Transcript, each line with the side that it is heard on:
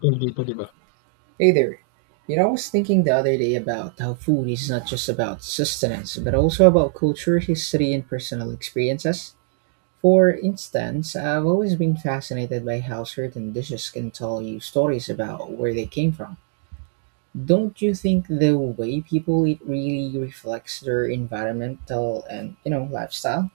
left: Pretty well.
right: Hey there. You know, I was thinking the other day about how food is not just about sustenance, but also about culture, history, and personal experiences. For instance, I've always been fascinated by how certain dishes can tell you stories about where they came from. Don't you think the way people eat really reflects their environmental and, lifestyle?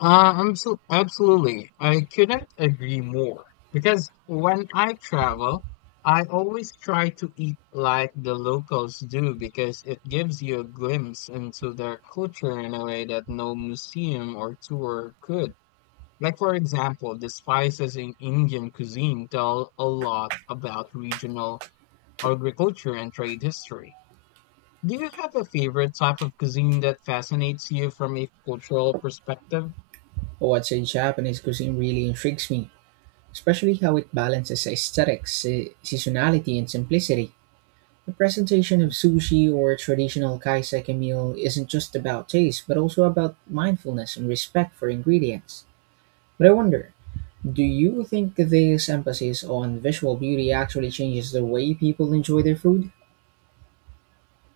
left: I'm so absolutely. I couldn't agree more because when I travel, I always try to eat like the locals do because it gives you a glimpse into their culture in a way that no museum or tour could. Like for example, the spices in Indian cuisine tell a lot about regional agriculture and trade history. Do you have a favorite type of cuisine that fascinates you from a cultural perspective?
right: What's in Japanese cuisine really intrigues me, especially how it balances aesthetics, seasonality, and simplicity. The presentation of sushi or a traditional kaiseki meal isn't just about taste, but also about mindfulness and respect for ingredients. But I wonder, do you think this emphasis on visual beauty actually changes the way people enjoy their food?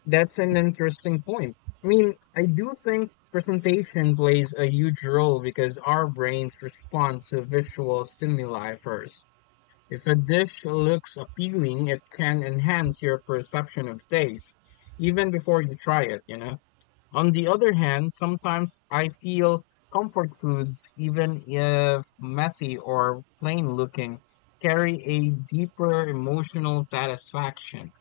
left: That's an interesting point. I mean, I do think presentation plays a huge role because our brains respond to visual stimuli first. If a dish looks appealing, it can enhance your perception of taste, even before you try it. On the other hand, sometimes I feel comfort foods, even if messy or plain looking, carry a deeper emotional satisfaction.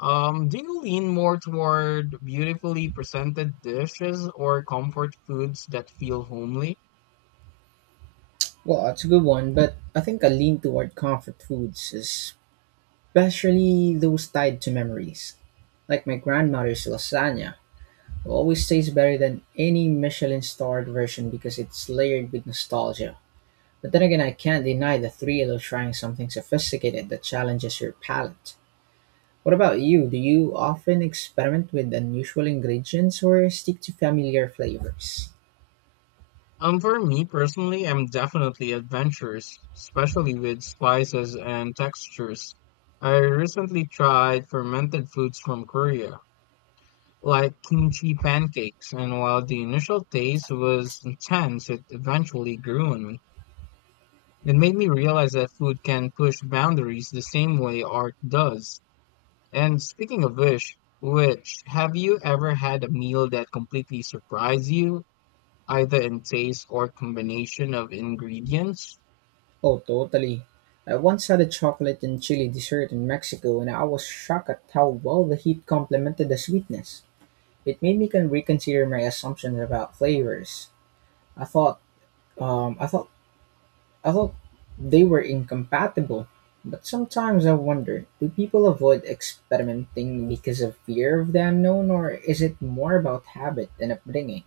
left: Do you lean more toward beautifully presented dishes or comfort foods that feel homely?
right: Well, it's a good one, but I think I lean toward comfort foods, especially those tied to memories. Like my grandmother's lasagna, it always tastes better than any Michelin starred version because it's layered with nostalgia. But then again, I can't deny the thrill of trying something sophisticated that challenges your palate. What about you? Do you often experiment with unusual ingredients or stick to familiar flavors?
left: For me personally, I'm definitely adventurous, especially with spices and textures. I recently tried fermented foods from Korea, like kimchi pancakes, and while the initial taste was intense, it eventually grew on me. It made me realize that food can push boundaries the same way art does. And speaking of which, have you ever had a meal that completely surprised you, either in taste or combination of ingredients?
right: Oh, totally. I once had a chocolate and chili dessert in Mexico, and I was shocked at how well the heat complemented the sweetness. It made me can reconsider my assumptions about flavors. I thought, um, I thought I thought they were incompatible, but sometimes I wonder, do people avoid experimenting because of fear of the unknown, or is it more about habit and upbringing?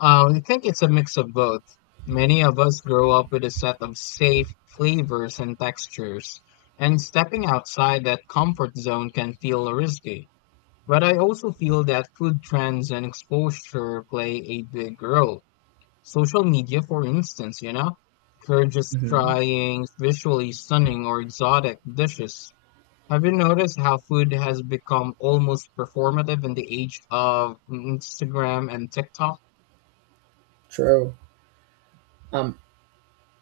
left: I think it's a mix of both. Many of us grow up with a set of safe flavors and textures, and stepping outside that comfort zone can feel risky. But I also feel that food trends and exposure play a big role. Social media, for instance, encourages
right: Hmm.
left: trying visually stunning or exotic dishes. Have you noticed how food has become almost performative in the age of Instagram and TikTok?
right: True. Um,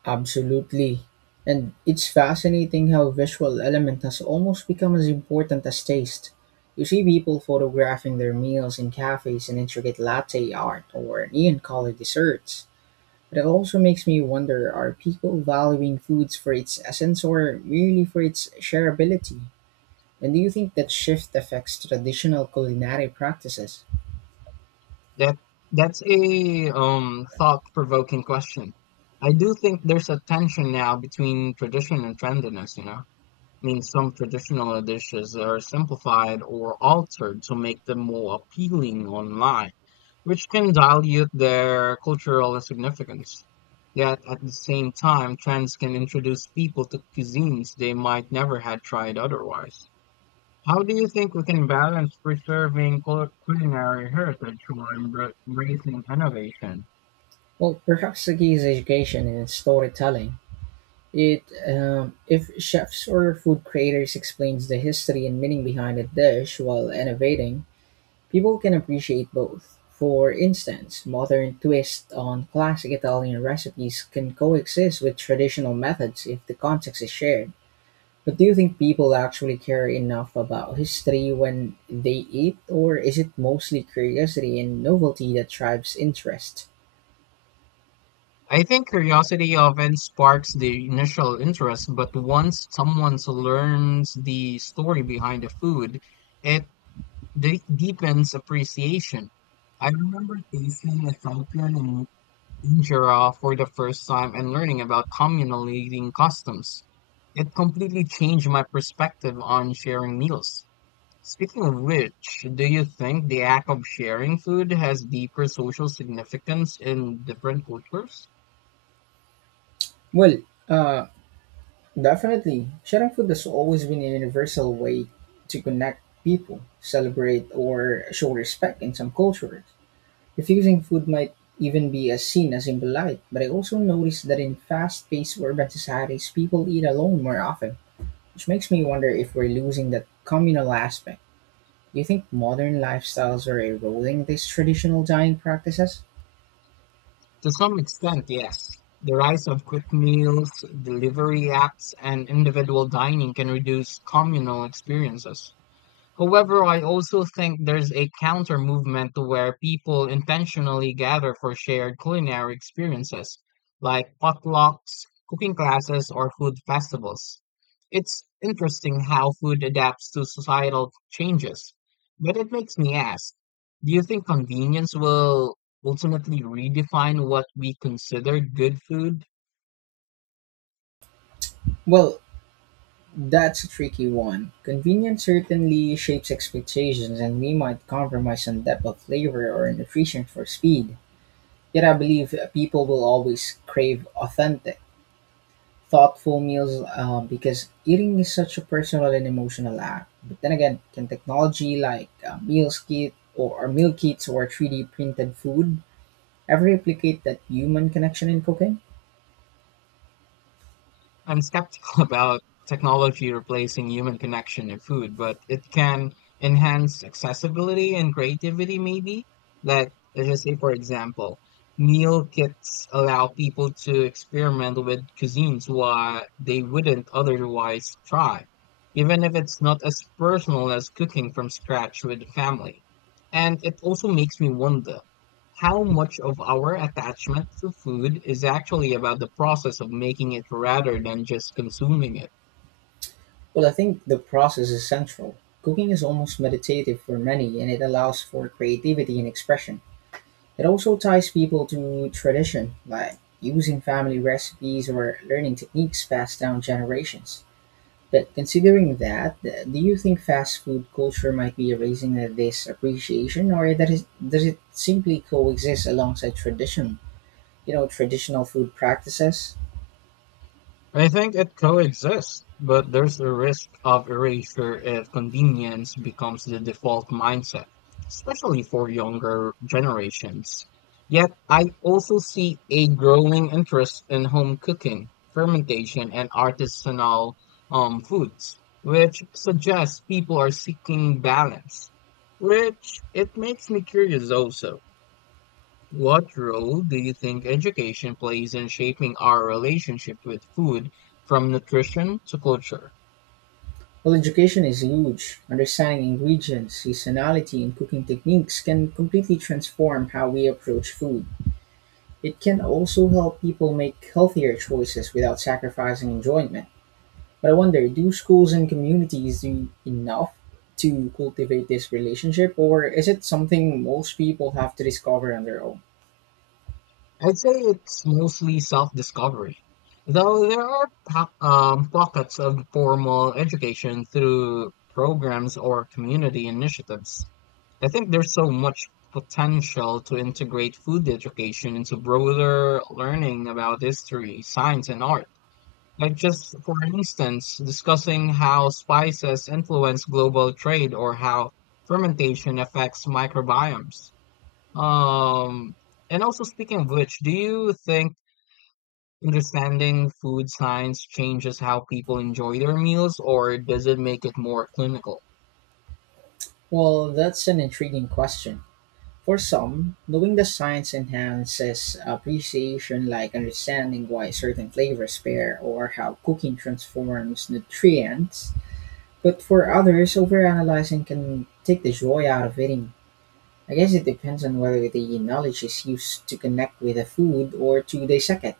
right: Absolutely. And it's fascinating how visual element has almost become as important as taste. You see people photographing their meals in cafes in intricate latte art or neon colored desserts. But it also makes me wonder, are people valuing foods for its essence or merely for its shareability? And do you think that shift affects traditional culinary practices?
left: That that's a thought-provoking question. I do think there's a tension now between tradition and trendiness. I mean, some traditional dishes are simplified or altered to make them more appealing online, which can dilute their cultural significance. Yet at the same time, trends can introduce people to cuisines they might never had tried otherwise. How do you think we can balance preserving culinary heritage while embracing innovation?
right: Well, perhaps the key is education and storytelling. If chefs or food creators explains the history and meaning behind a dish while innovating, people can appreciate both. For instance, modern twists on classic Italian recipes can coexist with traditional methods if the context is shared. But do you think people actually care enough about history when they eat, or is it mostly curiosity and novelty that drives interest?
left: I think curiosity often sparks the initial interest, but once someone learns the story behind the food, it deepens appreciation. I remember tasting Ethiopian in injera for the first time and learning about communal eating customs. It completely changed my perspective on sharing meals. Speaking of which, do you think the act of sharing food has deeper social significance in different cultures?
right: Well, uh, Definitely, sharing food has always been a universal way to connect people, celebrate, or show respect in some cultures. Diffusing food might even be as seen as impolite, but I also noticed that in fast paced urban societies, people eat alone more often, which makes me wonder if we're losing that communal aspect. Do you think modern lifestyles are eroding these traditional dining practices?
left: To some extent, yes. The rise of quick meals, delivery apps, and individual dining can reduce communal experiences. However, I also think there's a counter movement to where people intentionally gather for shared culinary experiences, like potlucks, cooking classes, or food festivals. It's interesting how food adapts to societal changes, but it makes me ask, do you think convenience will ultimately redefine what we consider good food?
right: Well, that's a tricky one. Convenience certainly shapes expectations, and we might compromise on depth of flavor or nutrition for speed. Yet, I believe people will always crave authentic, thoughtful meals because eating is such a personal and emotional act. But then again, can technology like meal kits or 3D printed food ever replicate that human connection in cooking?
left: I'm skeptical about technology replacing human connection in food, but it can enhance accessibility and creativity, maybe. Like, let's just say, for example, meal kits allow people to experiment with cuisines why they wouldn't otherwise try, even if it's not as personal as cooking from scratch with family. And it also makes me wonder how much of our attachment to food is actually about the process of making it rather than just consuming it.
right: Well, I think the process is central. Cooking is almost meditative for many, and it allows for creativity and expression. It also ties people to tradition, like using family recipes or learning techniques passed down generations. But considering that, do you think fast food culture might be erasing this appreciation, or that is, does it simply coexist alongside tradition? You know, traditional food practices.
left: I think it coexists, but there's a risk of erasure if convenience becomes the default mindset, especially for younger generations. Yet, I also see a growing interest in home cooking, fermentation, and artisanal foods, which suggests people are seeking balance, which it makes me curious also. What role do you think education plays in shaping our relationship with food from nutrition to culture?
right: While education is huge, understanding ingredients, seasonality, and cooking techniques can completely transform how we approach food. It can also help people make healthier choices without sacrificing enjoyment. But I wonder, do schools and communities do enough to cultivate this relationship, or is it something most people have to discover on their own?
left: I'd say it's mostly self discovery, though there are pockets of formal education through programs or community initiatives. I think there's so much potential to integrate food education into broader learning about history, science, and art. Like just for instance, discussing how spices influence global trade or how fermentation affects microbiomes. Um, and also speaking of which, do you think understanding food science changes how people enjoy their meals or does it make it more clinical?
right: Well, that's an intriguing question. For some, knowing the science enhances appreciation, like understanding why certain flavors pair or how cooking transforms nutrients. But for others, overanalyzing can take the joy out of eating. I guess it depends on whether the knowledge is used to connect with the food or to dissect it.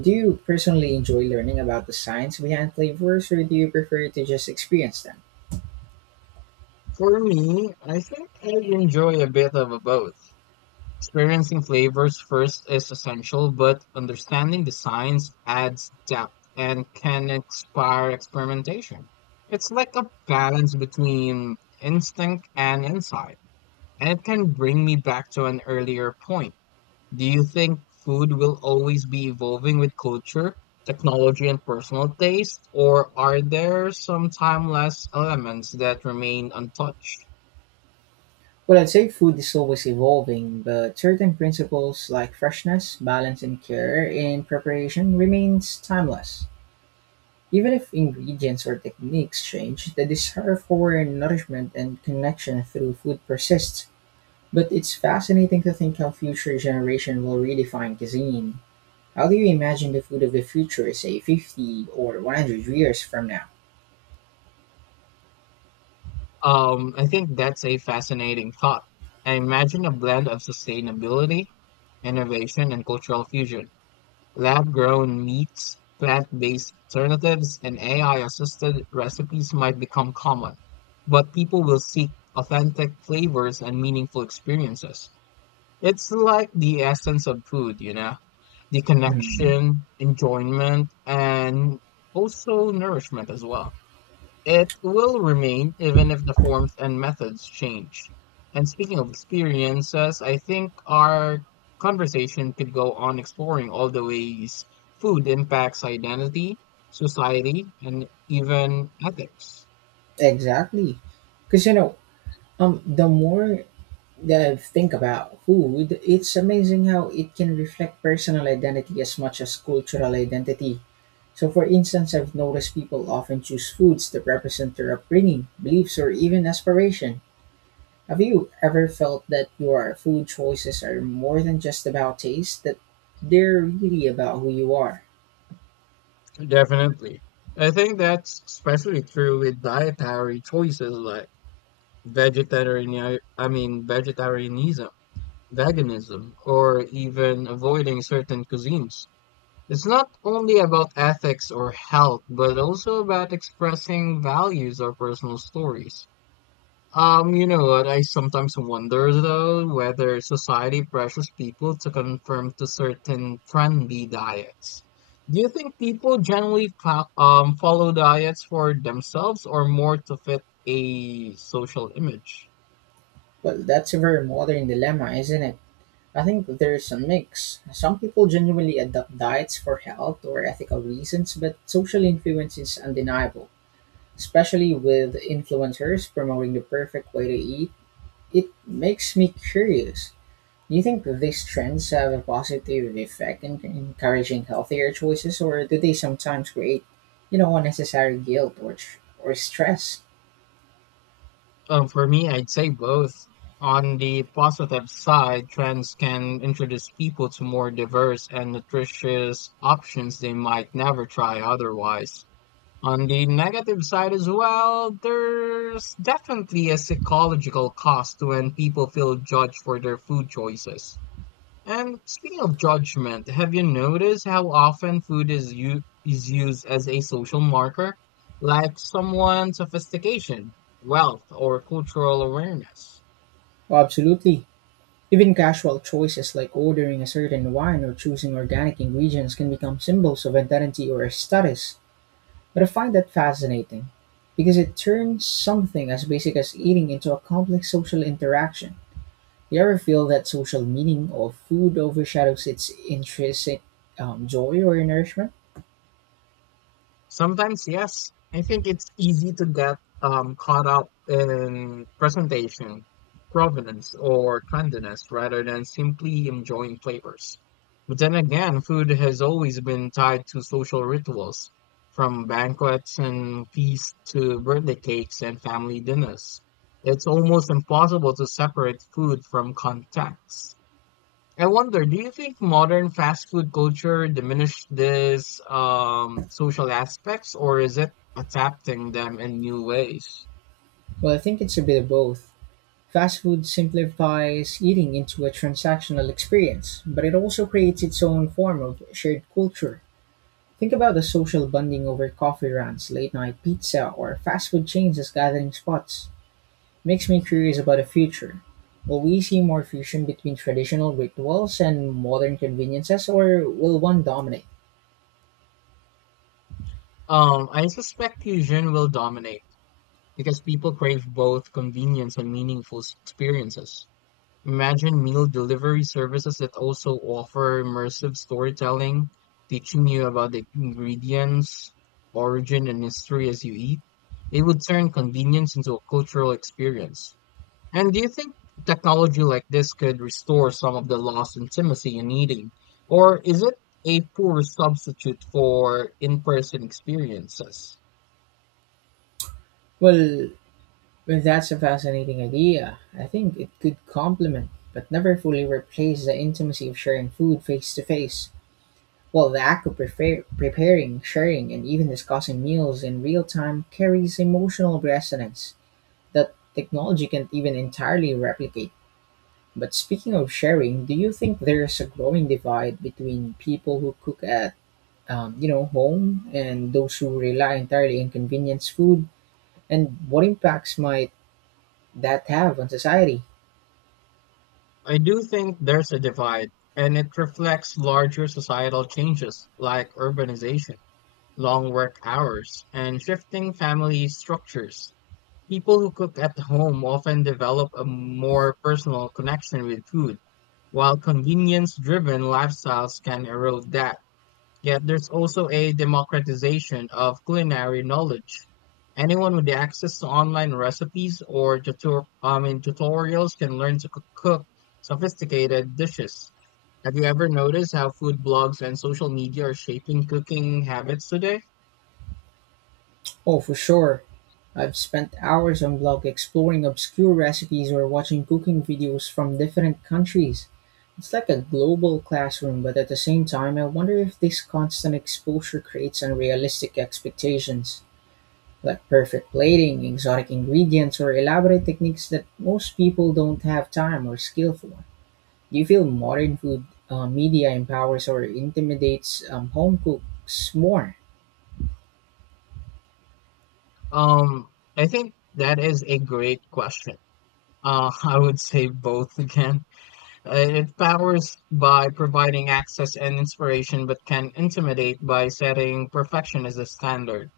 right: Do you personally enjoy learning about the science behind flavors, or do you prefer to just experience them?
left: For me, I think I enjoy a bit of a both. Experiencing flavors first is essential, but understanding the science adds depth and can inspire experimentation. It's like a balance between instinct and insight, and it can bring me back to an earlier point. Do you think food will always be evolving with culture, technology, and personal taste, or are there some timeless elements that remain untouched?
right: Well, I'd say food is always evolving, but certain principles like freshness, balance, and care in preparation remains timeless. Even if ingredients or techniques change, the desire for nourishment and connection through food persists. But it's fascinating to think how future generation will redefine cuisine. How do you imagine the food of the future, say 50 or 100 years from now?
left: I think that's a fascinating thought. I imagine a blend of sustainability, innovation, and cultural fusion. Lab grown meats, plant based alternatives, and AI assisted recipes might become common, but people will seek authentic flavors and meaningful experiences. It's like the essence of food, the
right: Mhm.
left: connection, enjoyment, and also nourishment as well. It will remain even if the forms and methods change. And speaking of experiences, I think our conversation could go on exploring all the ways food impacts identity, society, and even ethics.
right: Exactly. Because, the more that I think about food, it's amazing how it can reflect personal identity as much as cultural identity. So, for instance, I've noticed people often choose foods that represent their upbringing, beliefs, or even aspiration. Have you ever felt that your food choices are more than just about taste, that they're really about who you are?
left: Definitely. I think that's especially true with dietary choices like vegetarianism, veganism, or even avoiding certain cuisines. It's not only about ethics or health, but also about expressing values or personal stories. You know what? I sometimes wonder though whether society pressures people to conform to certain trendy diets. Do you think people generally follow diets for themselves or more to fit a social image?
right: Well, that's a very modern dilemma, isn't it? I think there's a mix. Some people genuinely adopt diets for health or ethical reasons, but social influence is undeniable. Especially with influencers promoting the perfect way to eat, it makes me curious. Do you think these trends have a positive effect in encouraging healthier choices, or do they sometimes create, unnecessary guilt or stress?
left: For me, I'd say both. On the positive side, trends can introduce people to more diverse and nutritious options they might never try otherwise. On the negative side as well, there's definitely a psychological cost when people feel judged for their food choices. And speaking of judgment, have you noticed how often food is used as a social marker, like someone's sophistication, wealth, or cultural awareness?
right: Well, absolutely. Even casual choices like ordering a certain wine or choosing organic ingredients can become symbols of identity or status. But I find that fascinating because it turns something as basic as eating into a complex social interaction. Do you ever feel that social meaning of food overshadows its intrinsic joy or nourishment?
left: Sometimes, yes. I think it's easy to get caught up in presentation, provenance, or trendiness rather than simply enjoying flavors. But then again, food has always been tied to social rituals, from banquets and feasts to birthday cakes and family dinners. It's almost impossible to separate food from context. I wonder, do you think modern fast food culture diminished these social aspects, or is it adapting them in new ways?
right: Well, I think it's a bit of both. Fast food simplifies eating into a transactional experience, but it also creates its own form of shared culture. Think about the social bonding over coffee runs, late night pizza, or fast food chains as gathering spots. Makes me curious about the future. Will we see more fusion between traditional rituals and modern conveniences, or will one dominate?
left: I suspect fusion will dominate because people crave both convenience and meaningful experiences. Imagine meal delivery services that also offer immersive storytelling, teaching you about the ingredients, origin, and history as you eat. It would turn convenience into a cultural experience. And do you think technology like this could restore some of the lost intimacy in eating? Or is it a poor substitute for in person experiences?
right: Well, well, that's a fascinating idea. I think it could complement, but never fully replace the intimacy of sharing food face to face. While the act of preparing, sharing, and even discussing meals in real time carries emotional resonance that technology can't even entirely replicate. But speaking of sharing, do you think there's a growing divide between people who cook at home and those who rely entirely on convenience food? And what impacts might that have on society?
left: I do think there's a divide, and it reflects larger societal changes like urbanization, long work hours, and shifting family structures. People who cook at home often develop a more personal connection with food, while convenience driven lifestyles can erode that. Yet there's also a democratization of culinary knowledge. Anyone with access to online recipes or tutorials can learn to cook sophisticated dishes. Have you ever noticed how food blogs and social media are shaping cooking habits today?
right: Oh, for sure. I've spent hours on blog exploring obscure recipes or watching cooking videos from different countries. It's like a global classroom, but at the same time, I wonder if this constant exposure creates unrealistic expectations, like perfect plating, exotic ingredients, or elaborate techniques that most people don't have time or skill for. Do you feel modern food media empowers or intimidates home cooks more?
left: Um, I think that is a great question. I would say both again. Uh, It powers by providing access and inspiration, but can intimidate by setting perfection as a standard.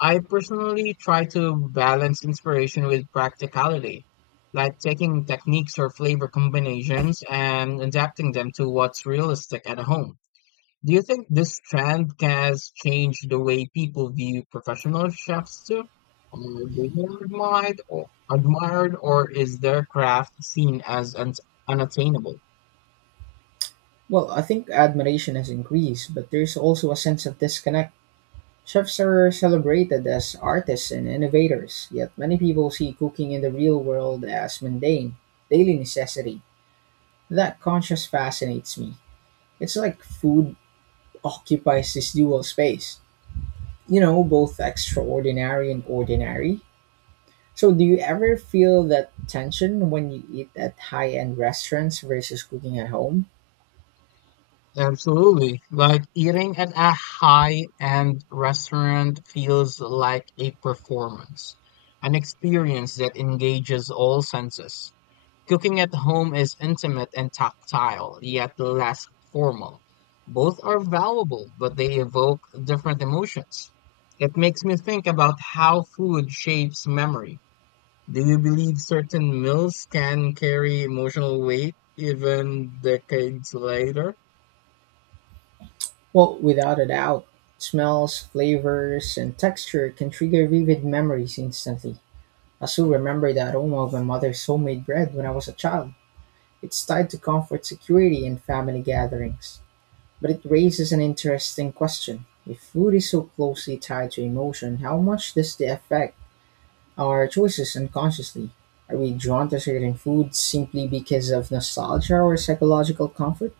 left: I personally try to balance inspiration with practicality, like taking techniques or flavor combinations and adapting them to what's realistic at home. Do you think this trend has changed the way people view professional chefs too? Are they more admired, or is their craft seen as unattainable?
right: Well, I think admiration has increased, but there's also a sense of disconnect. Chefs are celebrated as artists and innovators, yet many people see cooking in the real world as mundane, daily necessity. That contrast fascinates me. It's like food occupies this dual space, you know, both extraordinary and ordinary. So, do you ever feel that tension when you eat at high end restaurants versus cooking at home?
left: Absolutely. Like eating at a high-end restaurant feels like a performance, an experience that engages all senses. Cooking at home is intimate and tactile, yet less formal. Both are valuable, but they evoke different emotions. It makes me think about how food shapes memory. Do you believe certain meals can carry emotional weight even decades later?
right: Well, without a doubt, smells, flavors, and texture can trigger vivid memories instantly. I still remember the aroma of my mother's homemade bread when I was a child. It's tied to comfort, security, and family gatherings. But it raises an interesting question. If food is so closely tied to emotion, how much does it affect our choices unconsciously? Are we drawn to certain foods simply because of nostalgia or psychological comfort?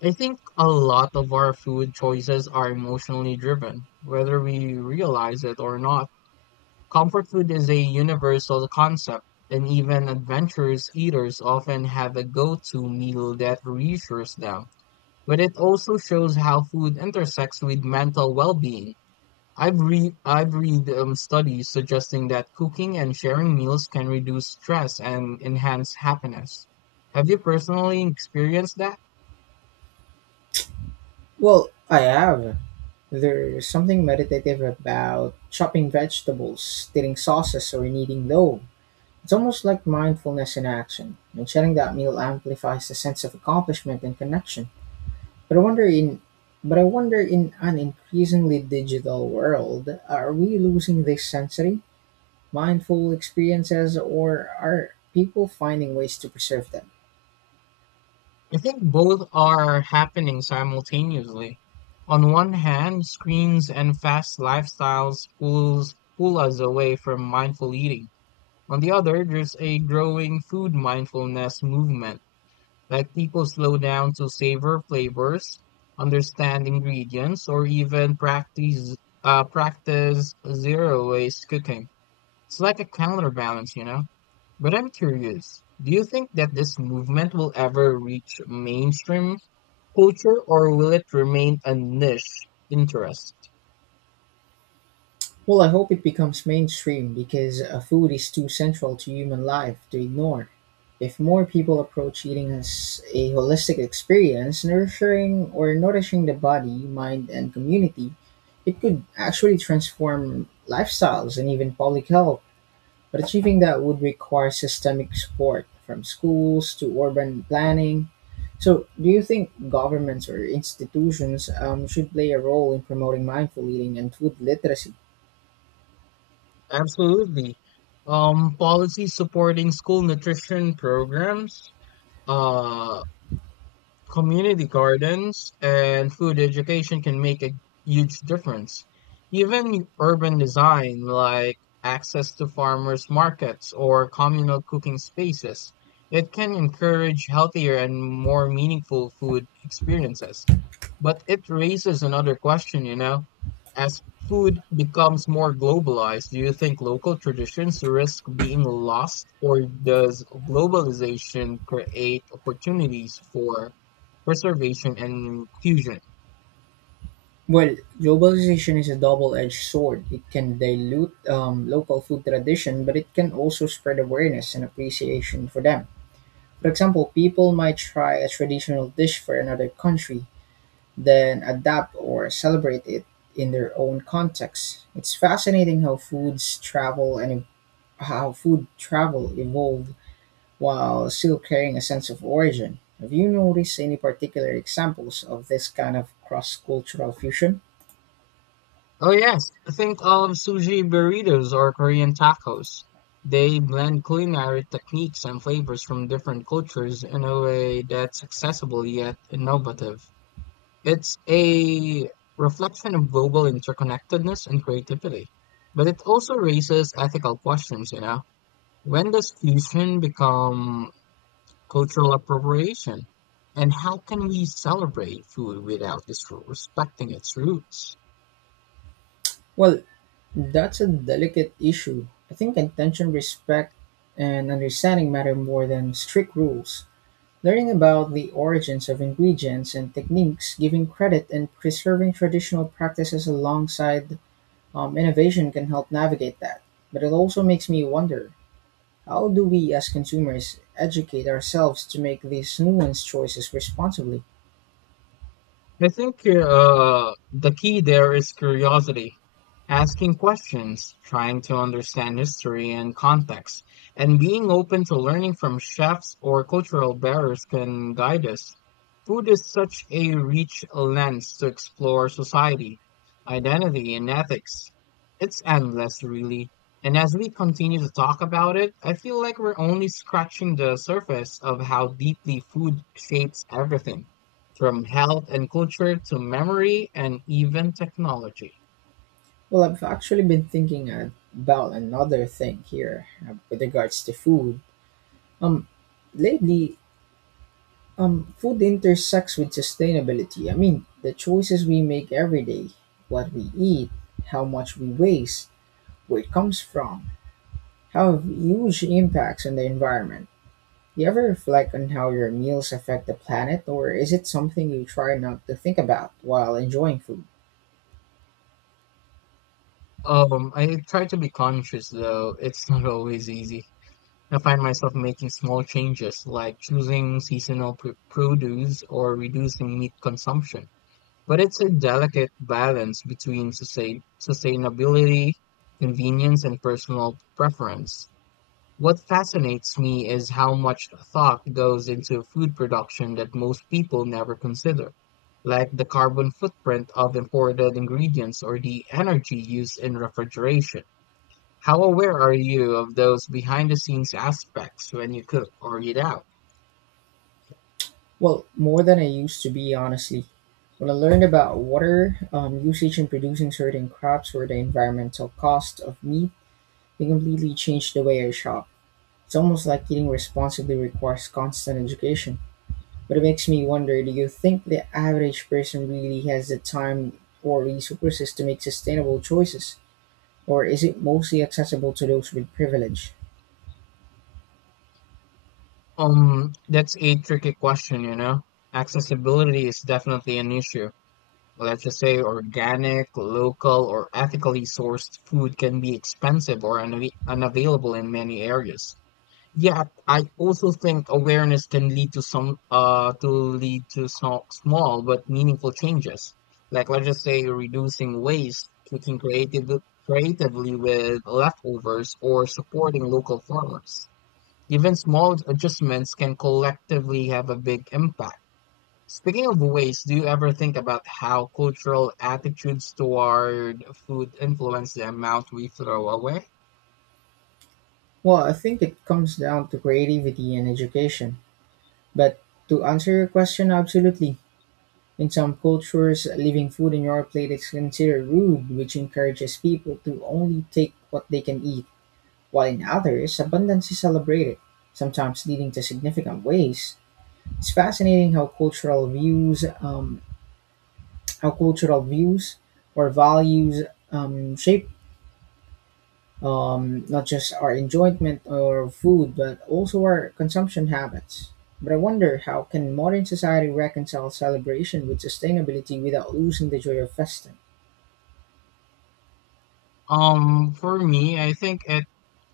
left: I think a lot of our food choices are emotionally driven, whether we realize it or not. Comfort food is a universal concept, and even adventurous eaters often have a go to meal that reassures them. But it also shows how food intersects with mental well being. I've read studies suggesting that cooking and sharing meals can reduce stress and enhance happiness. Have you personally experienced that?
right: Well, I have. There's something meditative about chopping vegetables, stirring sauces, or kneading dough. It's almost like mindfulness in action, and sharing that meal amplifies the sense of accomplishment and connection. But I wonder in but I wonder, in an increasingly digital world, are we losing this sensory, mindful experiences, or are people finding ways to preserve them?
left: I think both are happening simultaneously. On one hand, screens and fast lifestyles pull us away from mindful eating. On the other, there's a growing food mindfulness movement, like people slow down to savor flavors, understand ingredients, or even practice zero waste cooking. It's like a counterbalance. But I'm curious, do you think that this movement will ever reach mainstream culture, or will it remain a niche interest?
right: Well, I hope it becomes mainstream because food is too central to human life to ignore. If more people approach eating as a holistic experience, nurturing or nourishing the body, mind, and community, it could actually transform lifestyles and even public health. But achieving that would require systemic support from schools to urban planning. So, do you think governments or institutions should play a role in promoting mindful eating and food literacy?
left: Absolutely. Policies supporting school nutrition programs, uh, community gardens, and food education can make a huge difference. Even urban design, like access to farmers' markets or communal cooking spaces, it can encourage healthier and more meaningful food experiences. But it raises another question. As food becomes more globalized, do you think local traditions risk being lost, or does globalization create opportunities for preservation and fusion?
right: Well, globalization is a double-edged sword. It can dilute local food tradition, but it can also spread awareness and appreciation for them. For example, people might try a traditional dish for another country, then adapt or celebrate it in their own context. It's fascinating how foods travel and ev- how food travel evolved while still carrying a sense of origin. Have you noticed any particular examples of this kind of cross-cultural fusion?
left: Oh yes, think of sushi burritos or Korean tacos. They blend culinary techniques and flavors from different cultures in a way that's accessible yet innovative. It's a reflection of global interconnectedness and creativity. But it also raises ethical questions. When does fusion become cultural appropriation? And how can we celebrate food without disrespecting its roots?
right: Well, that's a delicate issue. I think intention, respect, and understanding matter more than strict rules. Learning about the origins of ingredients and techniques, giving credit, and preserving traditional practices alongside innovation can help navigate that. But it also makes me wonder, how do we as consumers educate ourselves to make these nuanced choices responsibly?
left: I think the key there is curiosity. Asking questions, trying to understand history and context, and being open to learning from chefs or cultural bearers can guide us. Food is such a rich lens to explore society, identity, and ethics. It's endless, really. And as we continue to talk about it, I feel like we're only scratching the surface of how deeply food shapes everything from health and culture to memory and even technology.
right: Well, I've actually been thinking about another thing here with regards to food. Um, lately, food intersects with sustainability. I mean, the choices we make every day, what we eat, how much we waste, where it comes from, have huge impacts on the environment. You ever reflect on how your meals affect the planet, or is it something you try not to think about while enjoying food?
left: I try to be conscious, though it's not always easy. I find myself making small changes, like choosing seasonal produce or reducing meat consumption. But it's a delicate balance between sustainability, convenience, and personal preference. What fascinates me is how much thought goes into food production that most people never consider, like the carbon footprint of imported ingredients or the energy used in refrigeration. How aware are you of those behind the scenes aspects when you cook or eat out?
right: Well, more than I used to be, honestly. When I learned about water usage in producing certain crops or the environmental cost of meat, it completely changed the way I shop. It's almost like eating responsibly requires constant education. But it makes me wonder, do you think the average person really has the time or resources to make sustainable choices? Or is it mostly accessible to those with privilege?
left: That's a tricky question. Accessibility is definitely an issue. Let's just say organic, local, or ethically sourced food can be expensive or unavailable in many areas. Yet, I also think awareness can lead to some to lead to some small but meaningful changes. Like, let's just say, reducing waste, cooking creatively with leftovers, or supporting local farmers. Even small adjustments can collectively have a big impact. Speaking of waste, do you ever think about how cultural attitudes toward food influence the amount we throw away?
right: Well, I think it comes down to creativity and education. But to answer your question, absolutely. In some cultures, leaving food on your plate is considered rude, which encourages people to only take what they can eat, while in others, abundance is celebrated, sometimes leading to significant waste. It's fascinating how cultural views or values shape, not just our enjoyment or food, but also our consumption habits. But I wonder, how can modern society reconcile celebration with sustainability without losing the joy of festing?
left: For me, I think it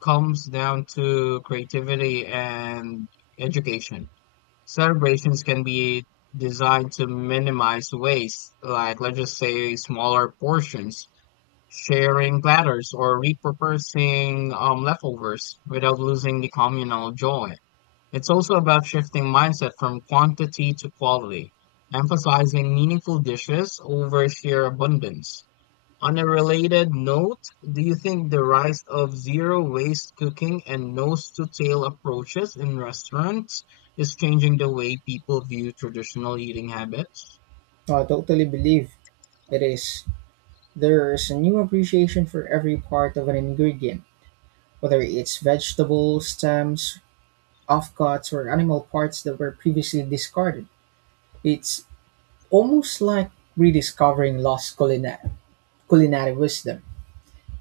left: comes down to creativity and education. Celebrations can be designed to minimize waste, like, let's just say, smaller portions, sharing platters, or repurposing leftovers without losing the communal joy. It's also about shifting mindset from quantity to quality, emphasizing meaningful dishes over sheer abundance. On a related note, do you think the rise of zero-waste cooking and nose-to-tail approaches in restaurants is changing the way people view traditional eating habits?
right: So I totally believe it is. There's a new appreciation for every part of an ingredient, whether it's vegetables, stems, offcuts, or animal parts that were previously discarded. It's almost like rediscovering lost culinary wisdom.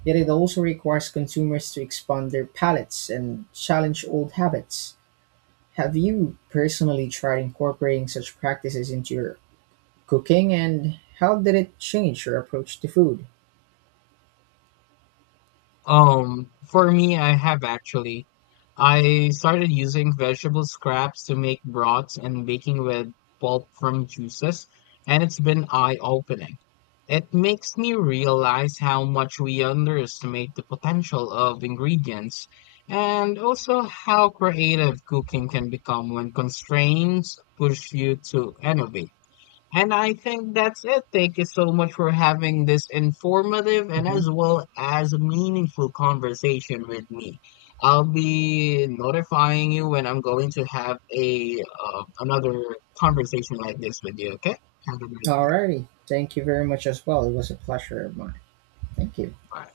right: Yet it also requires consumers to expand their palates and challenge old habits. Have you personally tried incorporating such practices into your cooking and how did it change your approach to food?
left: For me, I have, actually. I started using vegetable scraps to make broths and baking with pulp from juices, and it's been eye-opening. It makes me realize how much we underestimate the potential of ingredients, and also how creative cooking can become when constraints push you to innovate. And I think that's it. Thank you so much for having this informative and
right: Mm-hmm.
left: as well as meaningful conversation with me. I'll be notifying you when I'm going to have a another conversation like this with you. Okay? Have a great day.
right: Alrighty. Thank you very much as well. It was a pleasure of mine. Thank you.
left: Bye.